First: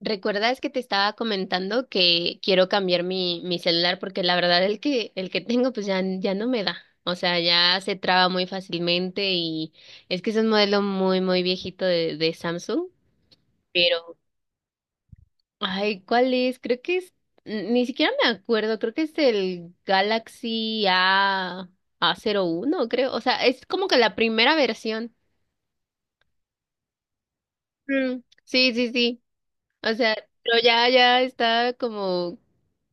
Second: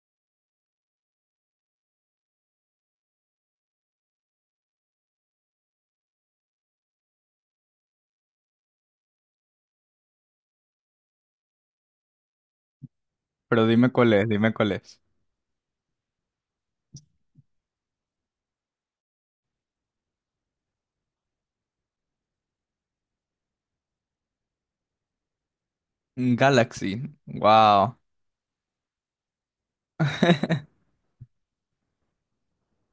¿Recuerdas que te estaba comentando que quiero cambiar mi celular? Porque la verdad el que tengo pues ya no me da. O sea, ya se traba muy fácilmente y es que es un modelo muy, muy viejito de Samsung. Pero dime cuál Pero, es, dime cuál es. ay, ¿cuál es? Creo que es, ni siquiera me acuerdo, creo que es el Galaxy A, a uno creo. O sea, es como que la primera versión. Mm, Galaxy. Wow. Mm, sí, sí, sí. O sea, pero ya está como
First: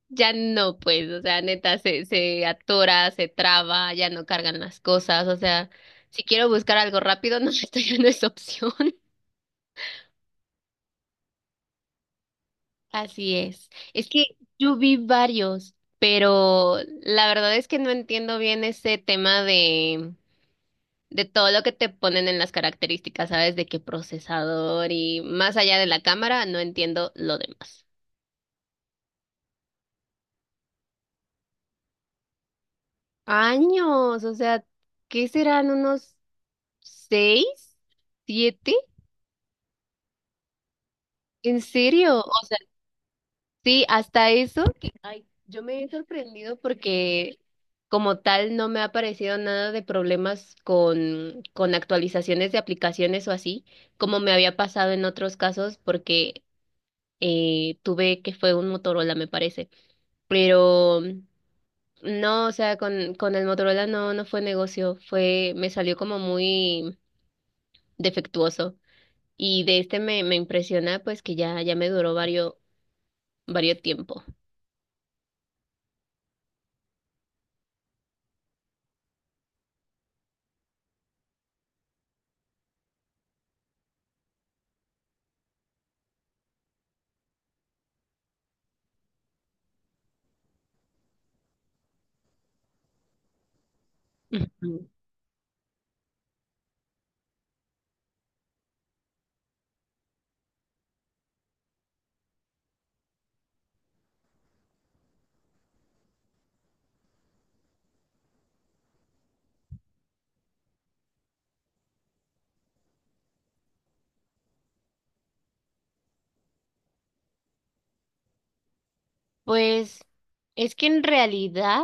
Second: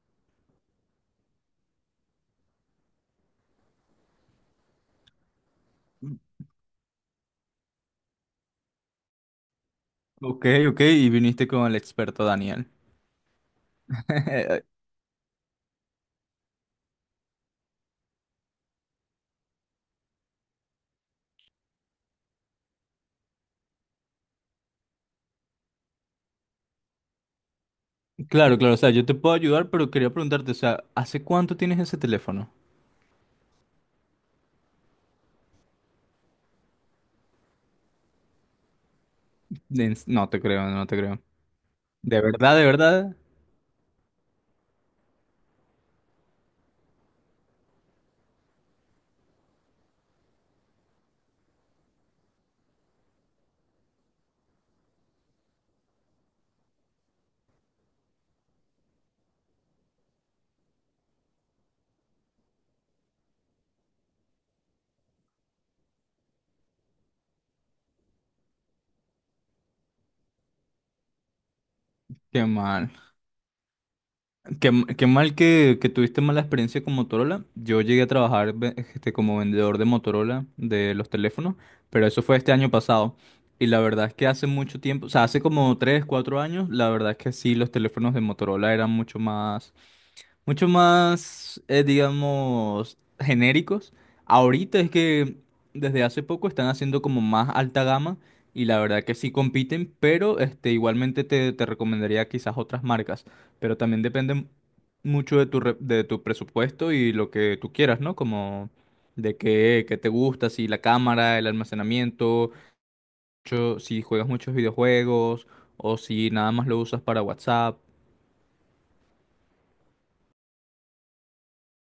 ya no, pues, o sea, neta, se atora, se traba, ya no cargan las cosas, o sea, si quiero buscar algo rápido, no, esto ya no es opción. Ok, ok, y viniste con el experto Daniel. Así es. Es que yo vi varios, pero la verdad es que no entiendo bien ese tema de todo lo que te ponen en las características, ¿sabes? De qué procesador y más allá de la cámara, no entiendo lo demás. Claro, claro, o sea, yo te puedo ayudar, pero quería preguntarte, o sea, ¿hace cuánto tienes ese teléfono? Años, o sea, ¿qué serán unos seis, siete? No te creo, no te creo. ¿En serio? ¿De O verdad, sea, de verdad? sí, hasta eso que, ay, yo me he sorprendido porque como tal no me ha aparecido nada de problemas con actualizaciones de aplicaciones o así, como me había pasado en otros casos porque tuve que fue un Motorola, me parece. Pero no, o sea, con el Motorola no, no fue negocio, fue, me salió como muy defectuoso. Y de este me impresiona pues que ya me duró Qué varios, mal. varios tiempo. Qué mal que tuviste mala experiencia con Motorola. Yo llegué a trabajar como vendedor de Motorola de los teléfonos, pero eso fue este año pasado. Y la verdad es que hace mucho tiempo, o sea, hace como 3, 4 años, la verdad es que sí, los teléfonos de Motorola eran mucho más, digamos, genéricos. Ahorita es que desde hace poco están haciendo como más alta gama y la verdad que sí compiten, pero este, igualmente te recomendaría quizás otras marcas, pero también depende mucho de tu de tu presupuesto y lo que tú quieras, ¿no? Como de qué, qué te gusta, si la cámara, el almacenamiento, si juegas muchos videojuegos o si nada más lo usas para WhatsApp. Pues es que en realidad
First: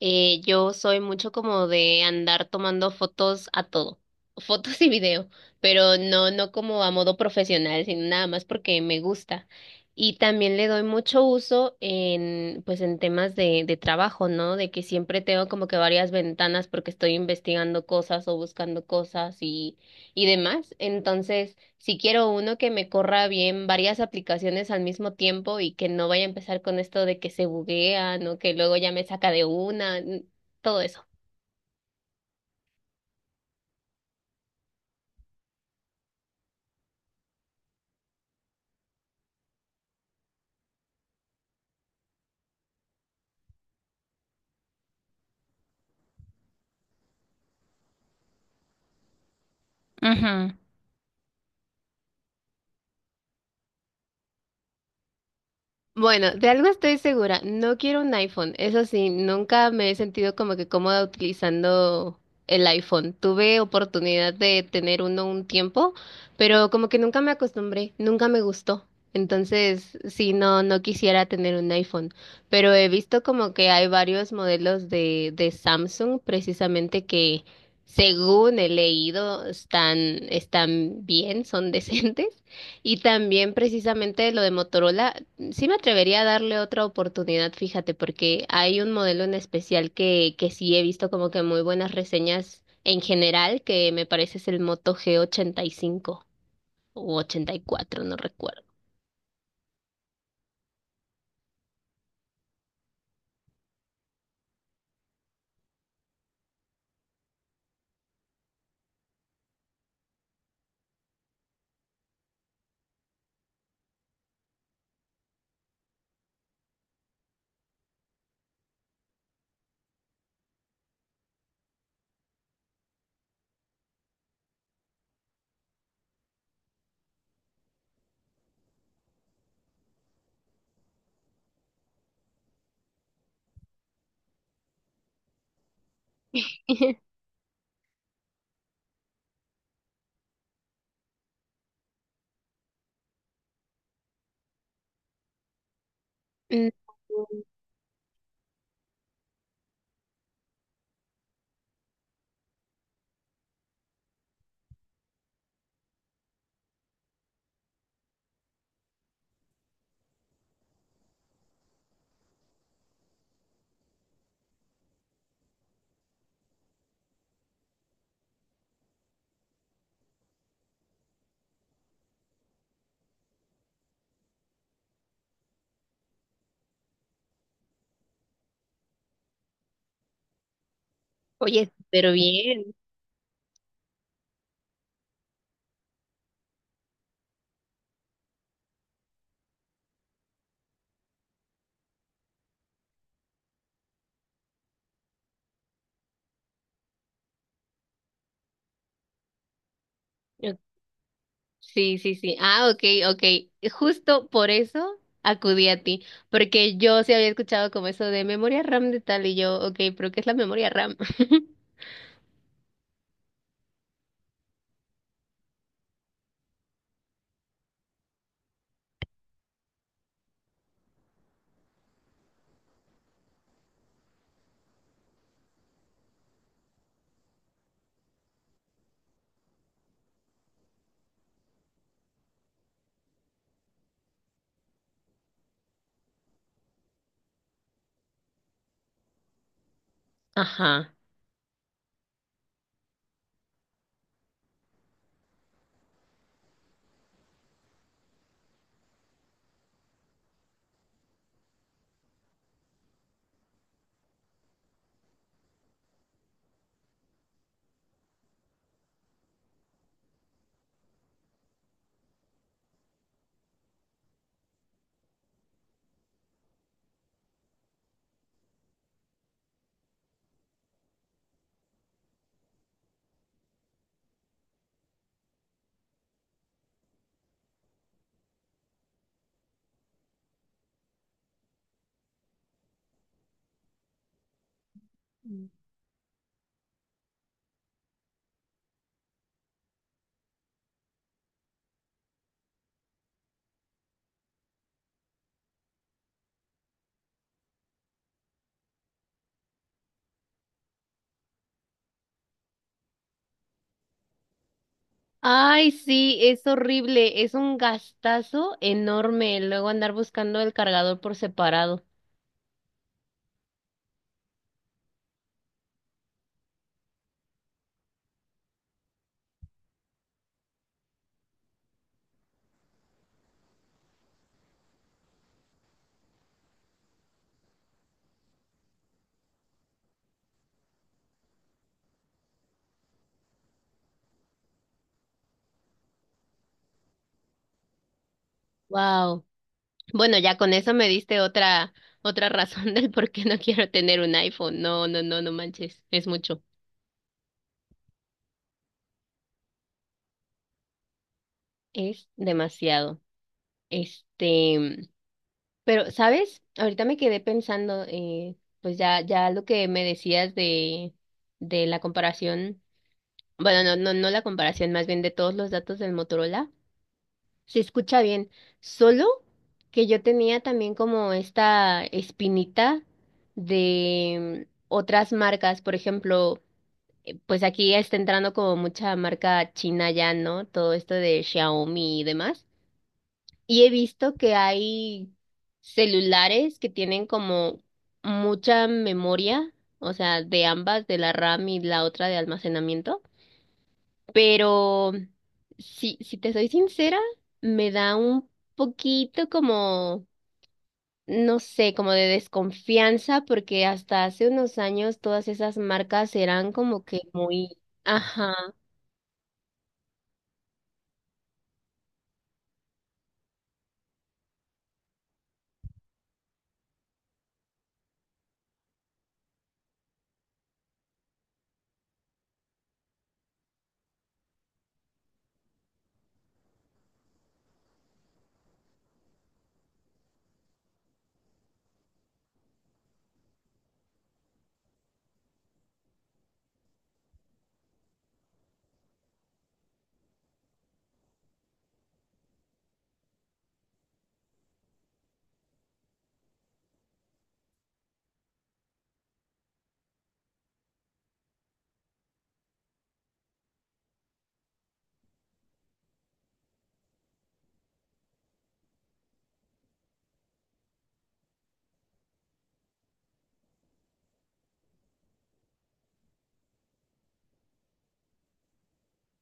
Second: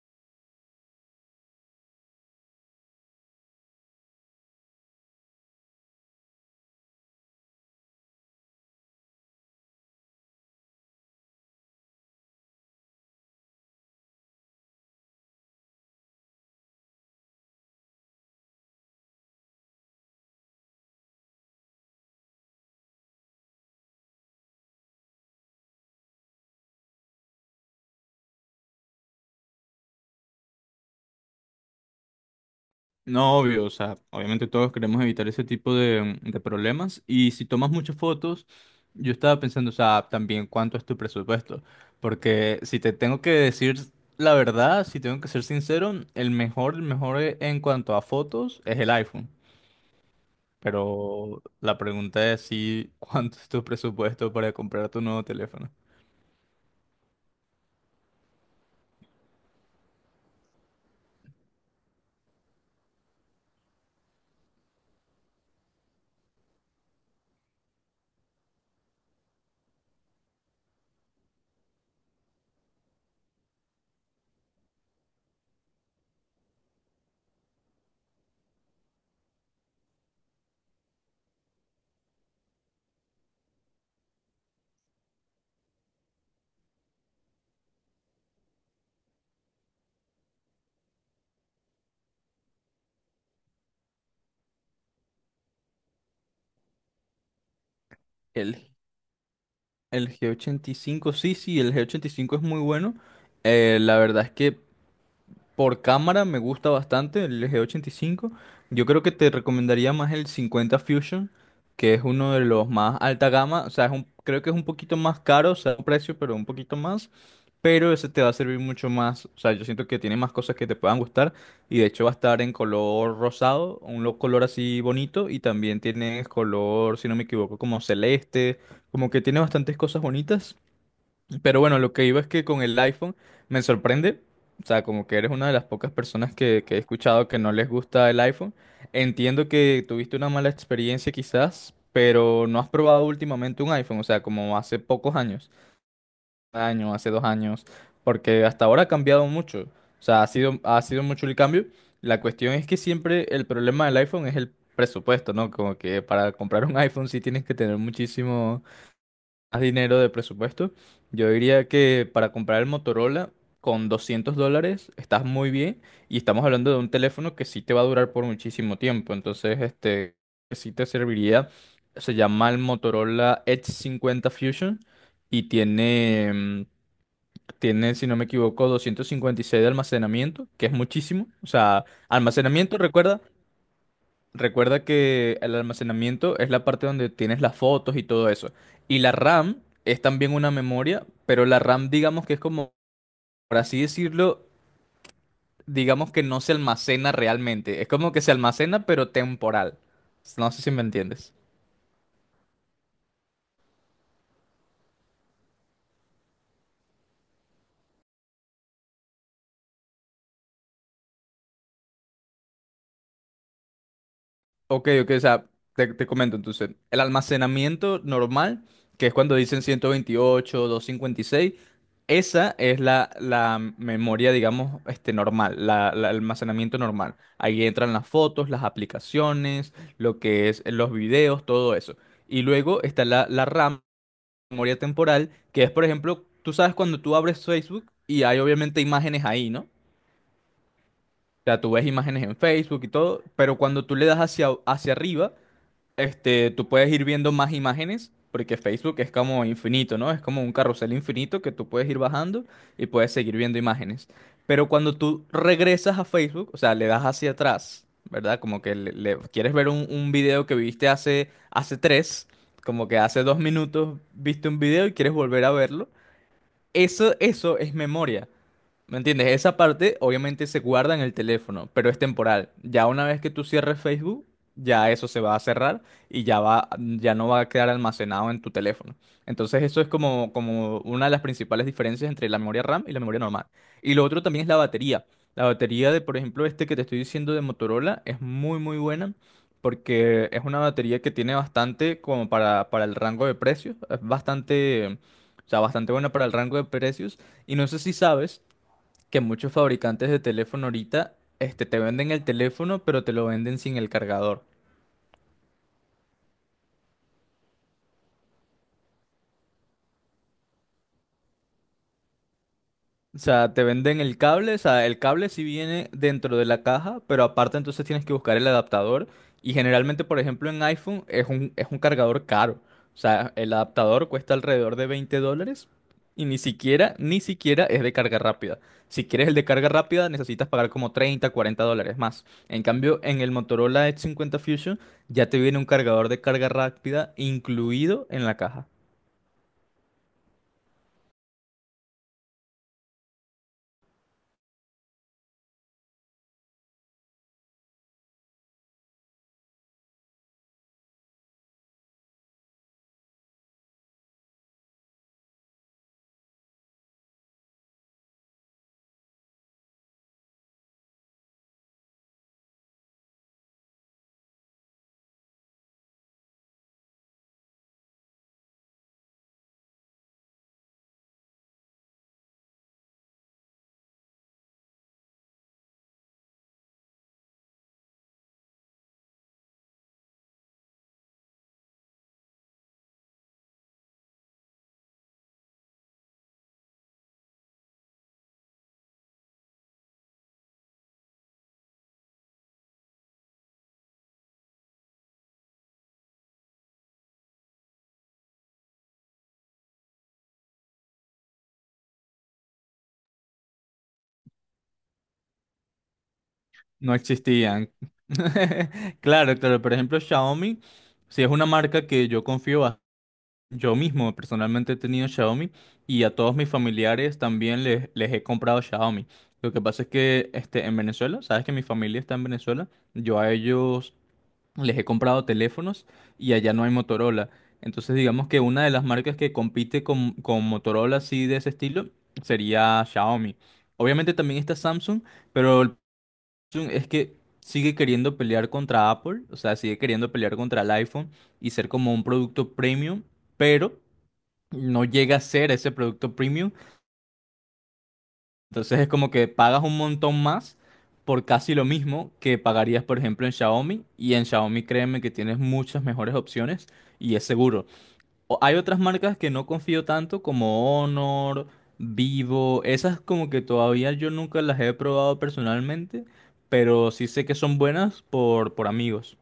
yo soy mucho como de andar tomando fotos a todo, fotos y video, pero no, no como a modo profesional, sino nada más porque me gusta. Y también le doy mucho uso pues en temas de trabajo, ¿no? De que siempre tengo como que varias ventanas porque estoy investigando cosas o buscando cosas y demás. Entonces, si quiero uno que me corra bien varias aplicaciones al mismo tiempo y que no vaya a empezar con esto de que se buguean o que luego ya me saca de una, todo eso. No, obvio, o sea, obviamente todos queremos evitar ese tipo de problemas, y si tomas muchas fotos, yo estaba pensando, o sea, también cuánto es tu presupuesto, porque si te tengo que decir la verdad, si tengo que ser sincero, el mejor, el mejor en cuanto a fotos es el iPhone, Ujú. pero la pregunta es si cuánto es tu presupuesto para comprar tu nuevo teléfono. Bueno, de algo estoy segura, no quiero un iPhone. Eso sí, nunca me he sentido como que cómoda utilizando el iPhone. Tuve oportunidad de tener uno un tiempo, pero como que nunca me acostumbré, nunca me gustó. Entonces, sí, no, no quisiera tener un iPhone, pero he visto como que hay varios modelos de Samsung precisamente que, según he leído, están bien, son decentes. Y también precisamente lo de Motorola. Sí me atrevería a darle otra oportunidad, fíjate, porque hay un modelo en especial que sí he visto como que muy buenas reseñas en general, que me parece es el Moto G85 o 84, no recuerdo. El, el G85, sí, sí, el G85 es muy bueno. La verdad es que por cámara me gusta bastante el G85. Yo creo que te recomendaría más el 50 Fusion, que es uno de los más alta gama. O sea, creo que es un poquito más caro, o sea, un precio, pero un poquito más. Pero ese te va a servir mucho más. O sea, yo siento que tiene más cosas que te puedan gustar. Y de hecho va a estar en color rosado, un color así bonito. Y también tiene color, si no me equivoco, como celeste. Como que tiene bastantes cosas bonitas. Pero bueno, lo que iba es que con el iPhone me sorprende, o sea, como que eres una de las pocas personas que he escuchado que no les gusta el iPhone. Entiendo que tuviste una mala experiencia quizás, pero no has probado últimamente un iPhone, o sea, como hace pocos años, un Mm. año, hace dos años, porque hasta ahora ha cambiado mucho, o sea, ha sido mucho el cambio. La cuestión es que siempre el problema del iPhone es el presupuesto, ¿no? Como que para comprar un iPhone sí tienes que tener muchísimo más dinero de presupuesto, yo diría que para comprar el Motorola con $200 estás muy bien y estamos hablando de un teléfono que sí te va a durar por muchísimo tiempo. Entonces, este, que sí te serviría. Se llama el Motorola Edge 50 Fusion y tiene, tiene, si no me equivoco, 256 de almacenamiento, que es muchísimo. O Oye, sea, pero bien. almacenamiento, recuerda, recuerda que el almacenamiento es la parte donde tienes las fotos y todo eso. Y la RAM es también una memoria, pero la RAM digamos que es como, por así decirlo, digamos que no se almacena realmente. Es como que se almacena pero temporal. No Ok, sé si me entiendes. sí, sí, sí. Ah, ok, ok. Justo por eso acudí a ti, porque yo sí había escuchado como eso de memoria RAM de tal y yo, ok, pero ¿qué es la memoria RAM? Ok, ok, o sea, te comento entonces, el almacenamiento normal, que es cuando dicen 128, 256, esa es la, la memoria, digamos, este, normal, la el almacenamiento normal. Ahí entran las fotos, las aplicaciones, lo que es los videos, todo eso. Y luego está la RAM, memoria temporal, que es, por ejemplo, tú sabes cuando tú abres Facebook y hay obviamente imágenes ahí, ¿no? O Ajá. sea, tú ves imágenes en Facebook y todo, pero cuando tú le das hacia, hacia arriba este, tú puedes ir viendo más imágenes, porque Facebook es como infinito, ¿no? Es como un carrusel infinito que tú puedes ir bajando y puedes seguir viendo imágenes. Pero cuando tú regresas a Facebook, o sea, le das hacia atrás, ¿verdad? Como que quieres ver un video que viste hace, hace tres, como que hace dos minutos viste un video y quieres volver a verlo. Eso es memoria. ¿Me entiendes? Esa parte obviamente se guarda en el teléfono, pero es temporal. Ya una vez que tú cierres Facebook, ya eso se va a cerrar y ya va, ya no va a quedar almacenado en tu teléfono. Entonces eso es como, como una de las principales diferencias entre la memoria RAM y la memoria normal. Y lo otro también es la batería. La batería de, por ejemplo, este que te estoy diciendo de Motorola es muy, muy buena porque es una batería que tiene bastante como para el rango de precios. Es bastante, o sea, bastante buena para el rango de precios. Y no sé si sabes que muchos fabricantes de teléfono ahorita, este, te venden el teléfono, pero te lo venden sin el cargador. Ay, sí, es horrible, es un gastazo enorme luego andar buscando el cargador por separado. O sea, te venden el cable, o sea, el cable sí viene dentro de la caja, pero aparte entonces tienes que buscar el adaptador. Y generalmente, por ejemplo, en iPhone es un cargador caro. O sea, el adaptador cuesta alrededor de $20 y ni siquiera, ni siquiera es de carga rápida. Si quieres el de carga rápida, necesitas pagar como 30, $40 más. En cambio, en el Motorola Edge 50 Fusion ya te viene un cargador de carga rápida incluido en la caja. Wow. Bueno, ya con eso me diste otra razón del por qué no quiero tener un iPhone. No, no, no, no manches, es mucho. Es demasiado. Este, pero ¿sabes? Ahorita me quedé pensando, pues ya lo que me decías de la comparación, bueno, no no no la comparación, más bien de todos los datos del Motorola. Se escucha bien. Solo que yo tenía también como esta espinita de otras marcas, por ejemplo, pues aquí está entrando como mucha marca china ya, ¿no? Todo esto de Xiaomi y demás. Y he visto que hay celulares que tienen como mucha memoria, o sea, de ambas, de la RAM y la otra de almacenamiento. Pero si te soy sincera, me da un poquito como, no sé, como de desconfianza, porque hasta hace unos años todas esas marcas eran como No que muy, existían. ajá, Claro, claro. Por ejemplo, Xiaomi, si es una marca que yo confío a, yo mismo personalmente he tenido Xiaomi y a todos mis familiares también les he comprado Xiaomi. Lo que pasa es que este, en Venezuela, sabes que mi familia está en Venezuela, yo a ellos les he comprado teléfonos y allá no hay Motorola. Entonces digamos que una de las marcas que compite con Motorola así de ese estilo sería Xiaomi. Obviamente también está Samsung. Pero Samsung es que sigue queriendo pelear contra Apple, o sea, sigue queriendo pelear contra el iPhone y ser como un producto premium, pero no llega a ser ese producto premium. Entonces es como que pagas un montón más por casi lo mismo que pagarías, por ejemplo, en Xiaomi. Y en Xiaomi, créeme que tienes muchas mejores opciones y es seguro. O- hay otras marcas que no confío tanto como Honor, Vivo, esas como que todavía yo nunca las he probado personalmente, pero sí sé que son buenas por amigos.